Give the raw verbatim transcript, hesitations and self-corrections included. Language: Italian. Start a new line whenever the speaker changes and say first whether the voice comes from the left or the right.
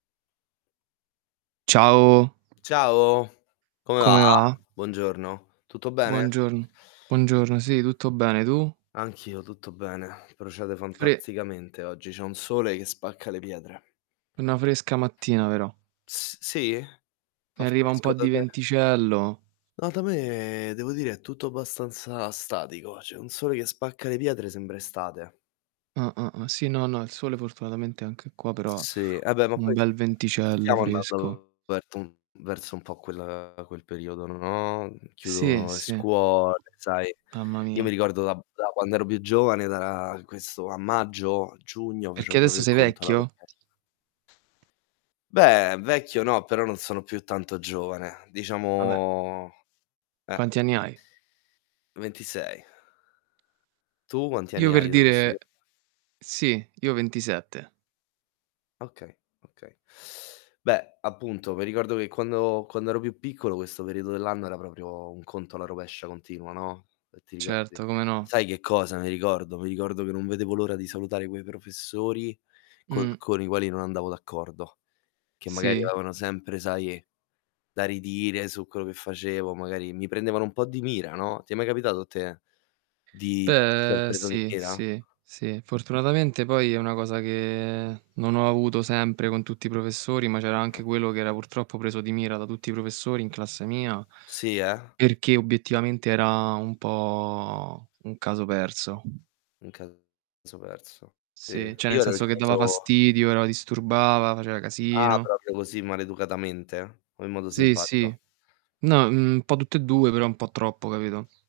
right: Ciao.
left: Ciao, come va?
right: Come va?
left: Buongiorno. Tutto bene?
right: Buongiorn Buongiorno, sì, tutto bene, tu?
left: Anch'io tutto bene. Procede
right: Fre
left: fantasticamente oggi, c'è un sole che spacca le pietre.
right: una fresca mattina però
left: S sì?
right: mi
left: Fa
right: arriva un po'
left: fresco da
right: di
left: te?
right: venticello.
left: No, da me devo dire è tutto abbastanza statico, c'è un sole che spacca le pietre, sembra estate.
right: Ah-ah, ah sì, no, no, il sole fortunatamente è anche qua, però
left: Sì, ah beh, ma
right: un
left: poi
right: bel venticello
left: stiamo
right: fresco.
left: andando verso un verso un po' quel quel periodo, no, mhmm,
right: Sì,
left: chiudono le
right: sì.
left: scuole, sai.
right: Mamma
left: Io mi
right: mia.
left: ricordo da da quando ero più giovane, da ra questo a maggio, giugno
right: Perché
left: facevo propio
right: adesso
left: il
right: sei
left: conto alla
right: vecchio?
left: rovesc Beh, vecchio no, però non sono più tanto giovane.
right: Ah beh.
left: Diciamo eh.
right: Quanti anni hai?
left: ventisei. Tu quanti
right: Io
left: anni
right: per
left: hai, te lo posso
right: dire
left: chie
right: sì, io ventisette.
left: Okay, okay. Beh, appunto, me ricordo che quando quando ero più piccolo questo periodo dell'anno era proprio un conto alla rovescia continuo, no, ehm, ti ricordi?
right: Certo, come no.
left: Sai che cosa mi ricordo? Mi ricordo che non vedevo l'ora di salutare quei professori col
right: Mh.
left: con i quali non andavo d'accordo, che magari
right: Sì.
left: avevano sempre, sai, da ridire su quello che facevo, magari mi prendevano un po' di mira, no, ti è mai capitato a te di esser
right: Beh,
left: preso di
right: sì,
left: mira?
right: sì, sì. Fortunatamente poi è una cosa che non ho avuto sempre con tutti i professori, ma c'era anche quello
left: [unintelligible]
right: che era purtroppo preso di mira da tutti i professori in classe mia,
left: Sì, eh?
right: perché obiettivamente era un po' un caso perso.
left: Un caso perso. Sì,
right: Sì, cioè nel
left: io ero il
right: senso che dava
left: caso
right: fastidio, era disturbava, faceva
left: Ah,
right: casino.
left: propio così maleducatamente o in modo
right: Sì,
left: simpatico?
right: sì. No, mhmm, un po' tutte e due, però un po' troppo, capito?